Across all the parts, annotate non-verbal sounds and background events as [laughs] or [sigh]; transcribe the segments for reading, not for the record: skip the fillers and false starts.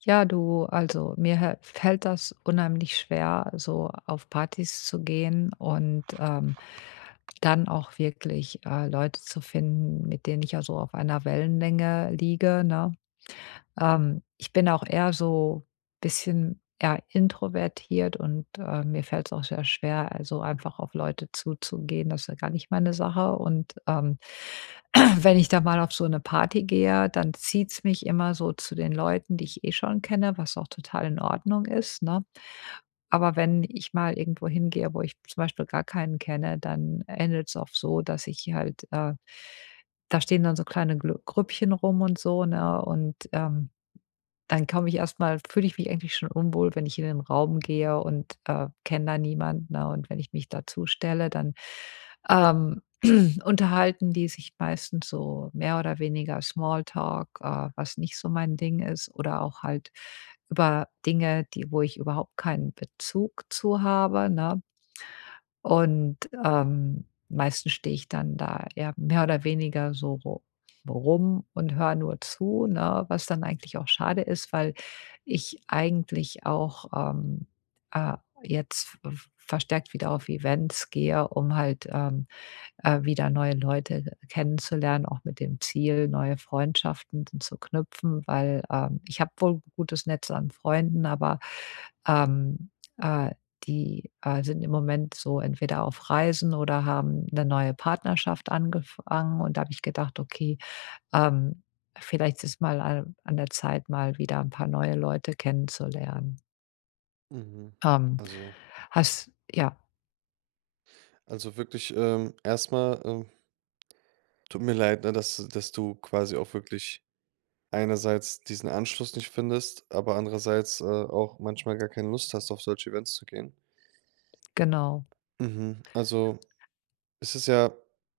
Ja, du, also mir fällt das unheimlich schwer, so auf Partys zu gehen und dann auch wirklich, Leute zu finden, mit denen ich ja so auf einer Wellenlänge liege, ne? Ich bin auch eher so bisschen eher introvertiert, und, mir fällt es auch sehr schwer, also, einfach auf Leute zuzugehen. Das ist ja gar nicht meine Sache und, [clears throat] wenn ich da mal auf so eine Party gehe, dann zieht es mich immer so zu den Leuten, die ich eh schon kenne, was auch total in Ordnung ist, ne? Aber wenn ich mal irgendwo hingehe, wo ich zum Beispiel gar keinen kenne, dann endet es oft so, dass ich halt, da stehen dann so kleine Glü Grüppchen rum und so, ne? Und, dann komme ich erstmal, fühle ich mich eigentlich schon unwohl, wenn ich in den Raum gehe und, kenne da niemanden, ne? Und wenn ich mich dazustelle, dann, ähm, [clears throat] unterhalten die sich meistens so mehr oder weniger Smalltalk, was nicht so mein Ding ist oder auch halt über Dinge, die wo ich überhaupt keinen Bezug zu habe, ne? Und, meistens stehe ich dann da, ja, mehr oder weniger so rum und höre nur zu, ne? Was dann eigentlich auch schade ist, weil ich eigentlich auch, äh, jetzt v verstärkt wieder auf Events gehe, um halt, wieder neue Leute kennenzulernen, auch mit dem Ziel, neue Freundschaften zu knüpfen, weil, ich habe wohl 'n gutes Netz an Freunden, aber, ähm, äh, die, sind im Moment so entweder auf Reisen oder haben eine neue Partnerschaft angefangen und da habe ich gedacht: „Okay, ähm, vielleicht ist mal an der Zeit, mal wieder ein paar neue Leute kennenzulernen. Mhm. Ähm, Also hast ja, also wirklich, erst ähm, tut mir leid, ne, dass du quasi auch wirklich einerseits diesen Anschluss nicht findest, aber andererseits, auch manchmal gar keine Lust hast, auf solche Events zu gehen. genau. Mhm. Also, es ist ja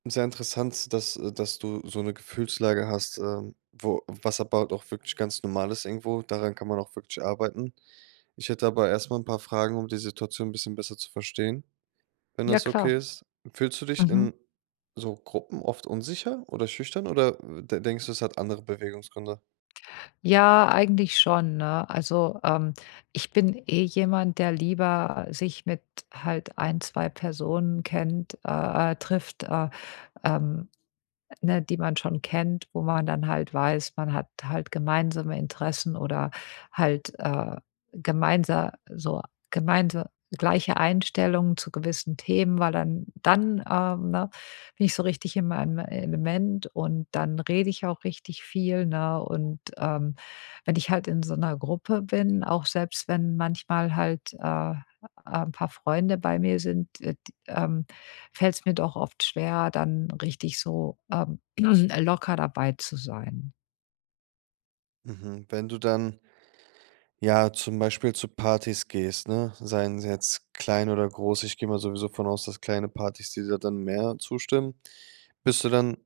sehr interessant, dass du so eine Gefühlslage hast, wo was aber halt auch wirklich ganz normal ist irgendwo. Daran kann man auch wirklich arbeiten. Ich hätte aber erstmal ein paar Fragen, um die Situation 'n bisschen besser zu verstehen, wenn Ja, das klar. okay ist. Fühlst du dich Mhm. in so Gruppen oft unsicher oder schüchtern oder de denkst du, es hat andere Bewegungsgründe? Ja, eigentlich schon, ne? Also, ich bin eh jemand, der lieber sich mit halt ein 2 Personen kennt trifftähm, ne, die man schon kennt, wo man dann halt weiß, man hat halt gemeinsame Interessen oder halt, gemeinsa so gemeinsa gleiche Einstellungen zu gewissen Themen, weil dann, ne, bin ich so richtig in meinem Element und dann rede ich auch richtig viel, ne? Und, wenn ich halt in so einer Gruppe bin, auch selbst wenn manchmal halt, ein paar Freunde bei mir sind, d fällt es mir doch oft schwer, dann richtig so, [clears throat] locker dabei zu sein. Mhm. Wenn du dann, ja, zum Beispiel zu Partys gehst, ne? Seien sie jetzt klein oder groß, ich gehe mal sowieso von aus, dass kleine Partys dir da dann mehr zustimmen. Bist du dann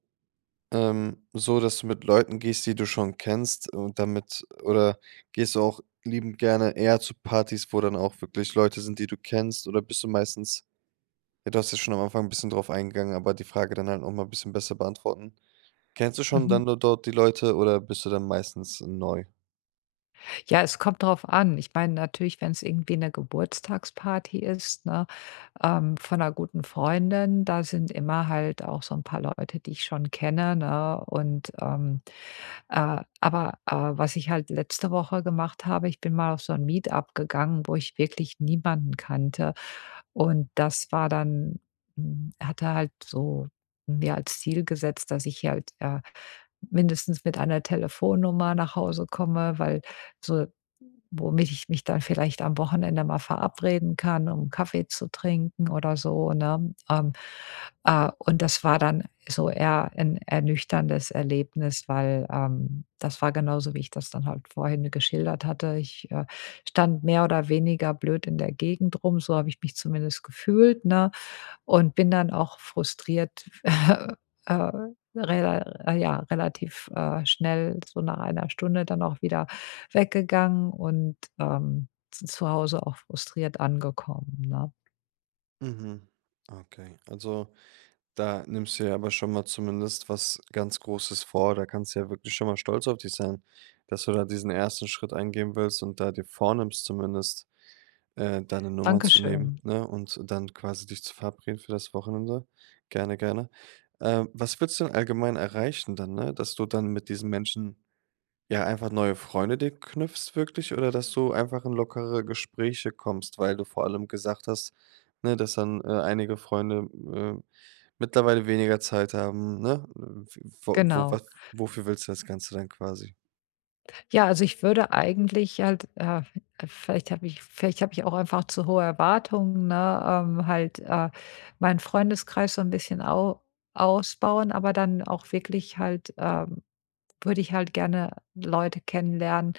so, dass du mit Leuten gehst, die du schon kennst und damit, oder gehst du auch liebend gerne eher zu Partys, wo dann auch wirklich Leute sind, die du kennst, oder bist du meistens? Ja, du hast ja schon am Anfang ein bisschen drauf eingegangen, aber die Frage dann halt noch mal ein bisschen besser beantworten. Kennst du schon Mhm. dann do dort die Leute oder bist du dann meistens neu? Ja, es kommt drauf an. Ich meine natürlich, wenn es irgendwie eine Geburtstagsparty ist, ne, von einer guten Freundin, da sind immer halt auch so ein paar Leute, die ich schon kenne, ne? Und, aber was ich halt letzte Woche gemacht habe, ich bin mal auf so ein Meet-up gegangen, wo ich wirklich niemanden kannte. Und das war dann hatte halt so mir als Ziel gesetzt, dass ich halt, mindestens mit einer Telefonnummer nach Hause komme, weil so. Womit ich mich dann vielleicht am Wochenende mal verabreden kann, um Kaffee zu trinken oder so, ne? Und das war dann so eher ein ernüchterndes Erlebnis, weil, das war genauso, wie ich das dann halt vorhin geschildert hatte. Ich, stand mehr oder weniger blöd in der Gegend rum, so habe ich mich zumindest gefühlt, ne? Und bin dann auch frustriert, [laughs] äh, rela ja, relativ, schnell, so nach einer Stunde dann auch wieder weggegangen und, z zu Hause auch frustriert angekommen, ne? Mhm. Okay. Also, da nimmst du ja aber schon mal zumindest was ganz Großes vor. Da kannst du ja wirklich schon mal stolz auf dich sein, dass du da diesen ersten Schritt eingehen willst und da dir vornimmst zumindest, deine Nummer zu nehmen, Dankeschön. ne, und dann quasi dich zu verabreden für das Wochenende. Gerne, gerne. Was willst du denn allgemein erreichen dann, ne, dass du dann mit diesen Menschen? Ja, einfach neue Freunde dir knüpfst wirklich oder dass du einfach in lockere Gespräche kommst, weil du vor allem gesagt hast, ne, dass dann, einige Freunde, mittlerweile weniger Zeit haben, ne? Wo was Genau. wofür willst du das Ganze dann quasi? Ja, also ich würde eigentlich halt, vielleicht habe ich auch einfach zu hohe Erwartungen, ne, halt, meinen Freundeskreis so ein bisschen au ausbauen, aber dann auch wirklich halt, würde ich halt gerne Leute kennenlernen,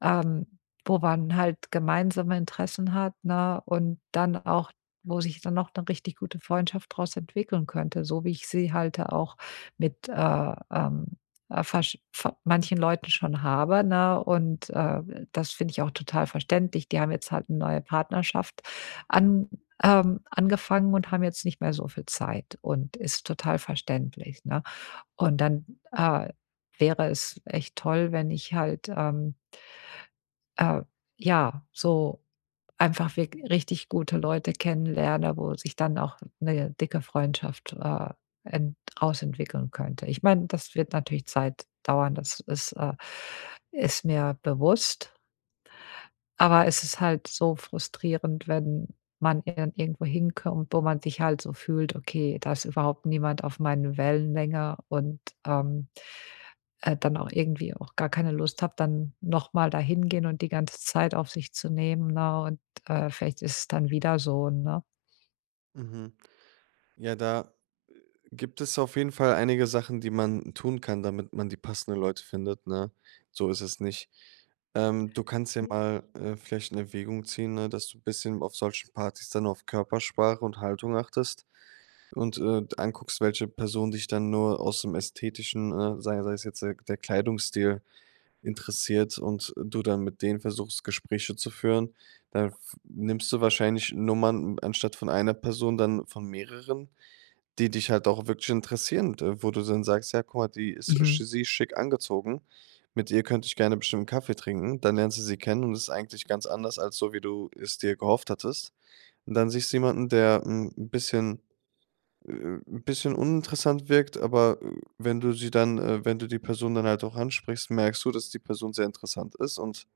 ähm, wo man halt gemeinsame Interessen hat, ne? Und dann auch wo sich dann noch eine richtig gute Freundschaft daraus entwickeln könnte, so wie ich sie halt auch mit, versch ver manchen Leuten schon habe, ne? Und, das finde ich auch total verständlich. Die haben jetzt halt eine neue Partnerschaft an angefangen und haben jetzt nicht mehr so viel Zeit und ist total verständlich, ne? Und dann, äh, wäre es echt toll, wenn ich halt, äh, ja, so einfach wirk richtig gute Leute kennenlerne, wo sich dann auch eine dicke Freundschaft, ent draus könnte. Ich meine, das wird natürlich Zeit dauern, das ist mir bewusst. Aber es ist halt so frustrierend, wenn man dann irgendwo hinkommt, wo man sich halt so fühlt: „Okay, da ist überhaupt niemand auf meinen Wellenlänge“ und, dann auch irgendwie auch gar keine Lust habe, dann nochmal mal da hingehen und die ganze Zeit auf sich zu nehmen, ne? Und, vielleicht ist es dann wieder so, ne? Mhm. Ja, da gibt es auf jeden Fall einige Sachen, die man tun kann, damit man die passenden Leute findet, ne? So ist es nicht. Du kannst ja mal, vielleicht in Erwägung ziehen, ne, dass du ein bisschen auf solchen Partys dann auf Körpersprache und Haltung achtest und, anguckst, welche Person dich dann nur aus dem Ästhetischen, sei es jetzt der Kleidungsstil interessiert und du dann mit denen versuchst, Gespräche zu führen, dann f nimmst du wahrscheinlich Nummern anstatt von einer Person dann von mehreren, die dich halt auch wirklich interessieren, d wo du dann sagst: „Ja, guck mal, die ist sch Mhm. sie ist schick angezogen. Mit ihr könnte ich gerne bestimmt 'n Kaffee trinken.“ Dann lernst du sie kennen und es ist eigentlich ganz anders als so, wie du es dir gehofft hattest. Und dann siehst du jemanden, der ein bisschen 'n bisschen uninteressant wirkt, aber, wenn du die Person dann halt auch ansprichst, merkst du, dass die Person sehr interessant ist und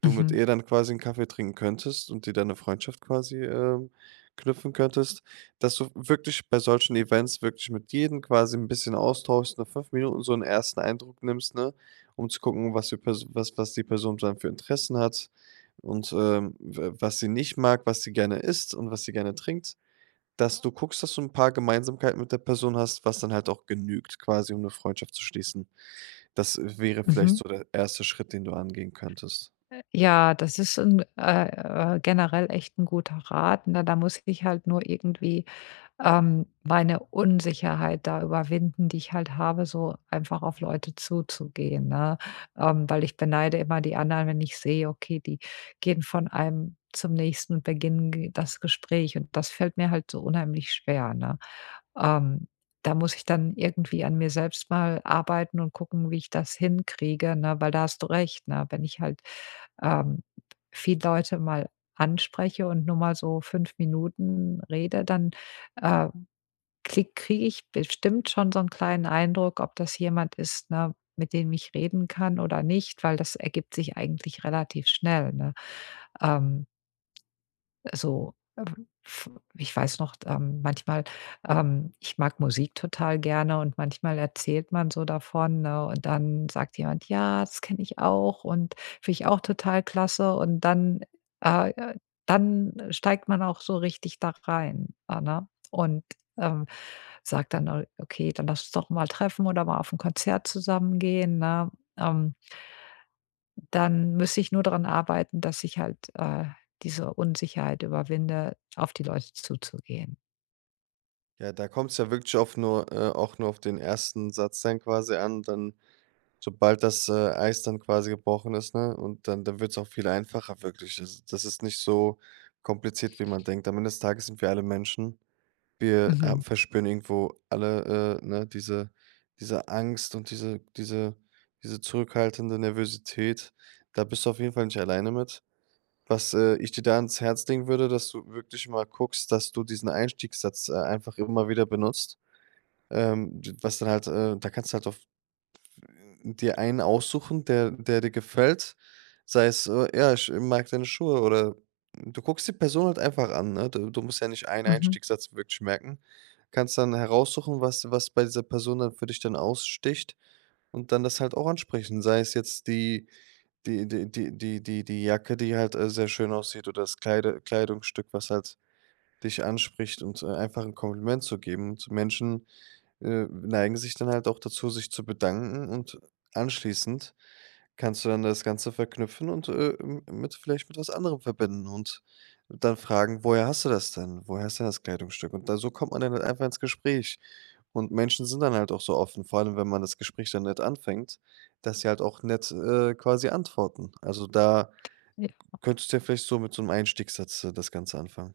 du mit Mhm, ihr dann quasi einen Kaffee trinken könntest und dir deine Freundschaft quasi, knüpfen könntest, dass du wirklich bei solchen Events wirklich mit jedem quasi ein bisschen austauschst, nach 5 Minuten so einen ersten Eindruck nimmst, ne, um zu gucken, was was die Person dann für Interessen hat und, w was sie nicht mag, was sie gerne isst und was sie gerne trinkt. Dass du guckst, dass du 'n paar Gemeinsamkeiten mit der Person hast, was dann halt auch genügt quasi, um 'ne Freundschaft zu schließen. Das wäre mhm, vielleicht mhm. so der erste Schritt, den du angehen könntest. Ja, das ist 'n, generell echt ein guter Rat, ne? Da muss ich halt nur irgendwie meine Unsicherheit da überwinden, die ich halt habe, so einfach auf Leute zuzugehen, ne? Weil ich beneide immer die anderen, wenn ich sehe, okay, die gehen von einem zum nächsten und beginnen ge das Gespräch und das fällt mir halt so unheimlich schwer, ne? Ähm, Da muss ich dann irgendwie an mir selbst mal arbeiten und gucken, wie ich das hinkriege, ne? Weil da hast du recht, ne? Wenn ich halt, ähm, viele Leute mal anspreche und nur mal so 5 Minuten rede, dann, äh kriege ich bestimmt schon so einen kleinen Eindruck, ob das jemand ist, ne, mit dem ich reden kann oder nicht, weil das ergibt sich eigentlich relativ schnell, ne? Ähm, so, f ich weiß noch, manchmal ich mag Musik total gerne und manchmal erzählt man so davon, ne, und dann sagt jemand: „Ja, das kenne ich auch und finde ich auch total klasse.“ Und dann, äh, äh dann steigt man auch so richtig da rein, ah, ne? Und, ähm sage dann: „Oh, okay, dann lass uns doch mal treffen oder mal auf ein Konzert zusammen gehen“, ne? Ähm, Dann müsste ich nur daran arbeiten, dass ich halt, diese Unsicherheit überwinde, auf die Leute zuzugehen. Ja, da kommt's ja wirklich auf nur auch nur auf den ersten Satz dann quasi an, dann sobald das, Eis dann quasi gebrochen ist, ne, und dann wird's auch viel einfacher wirklich. Das ist nicht so kompliziert, wie man denkt. Am Ende des Tages sind wir alle Menschen. Wir, Mhm. verspüren irgendwo alle, ne, diese Angst und diese zurückhaltende Nervosität. Da bist du auf jeden Fall nicht alleine mit. Was, ich dir da ans Herz legen würde, dass du wirklich mal guckst, dass du diesen Einstiegssatz, einfach immer wieder benutzt. D was dann halt, Da kannst du halt auf dir einen aussuchen, der dir gefällt, sei es, „Ja, ich mag deine Schuhe“ oder du guckst die Person halt einfach an, ne? Du musst ja nicht einen Mhm. Einstiegssatz wirklich merken. Kannst dann heraussuchen, was bei dieser Person dann für dich dann aussticht und dann das halt auch ansprechen. Sei es jetzt die Jacke, die halt, sehr schön aussieht oder das Kleide Kleidungsstück, was halt dich anspricht und, einfach ein Kompliment zu geben. Und Menschen, neigen sich dann halt auch dazu, sich zu bedanken und anschließend kannst du dann das Ganze verknüpfen und, m mit vielleicht mit was anderem verbinden und dann fragen: „Woher hast du das denn? Woher hast du denn das Kleidungsstück?“ Und da so kommt man dann halt einfach ins Gespräch. Und Menschen sind dann halt auch so offen, vor allem, wenn man das Gespräch dann nett anfängt, dass sie halt auch nett, quasi antworten. Also, da Ja. könntest du ja vielleicht so mit so einem Einstiegssatz, das Ganze anfangen.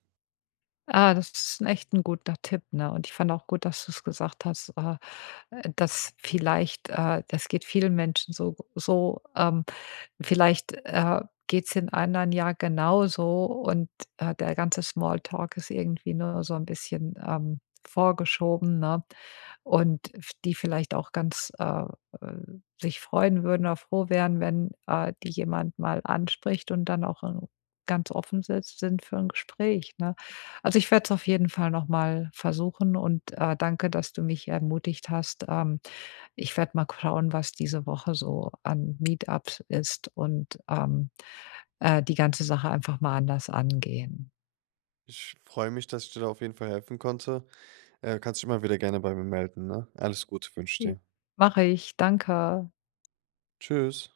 Ah, das ist 'n echt 'n guter Tipp, ne? Und ich fand auch gut, dass du's gesagt hast, dass vielleicht das geht vielen Menschen so so, vielleicht, geht's den anderen ja genauso und, der ganze Small Talk ist irgendwie nur so 'n bisschen, vorgeschoben, ne? Und f die vielleicht auch ganz, sich freuen würden oder froh wären, wenn, die jemand mal anspricht und dann auch, ganz offen sitzt sind für ein Gespräch, ne? Also, ich werde es auf jeden Fall noch mal versuchen und, danke, dass du mich ermutigt hast. Ich werde mal schauen, was diese Woche so an Meetups ist und, die ganze Sache einfach mal anders angehen. Ich freue mich, dass ich dir da auf jeden Fall helfen konnte. Kannst dich immer wieder gerne bei mir melden, ne? Alles Gute wünsche ich dir. Mache ich, danke. Tschüss.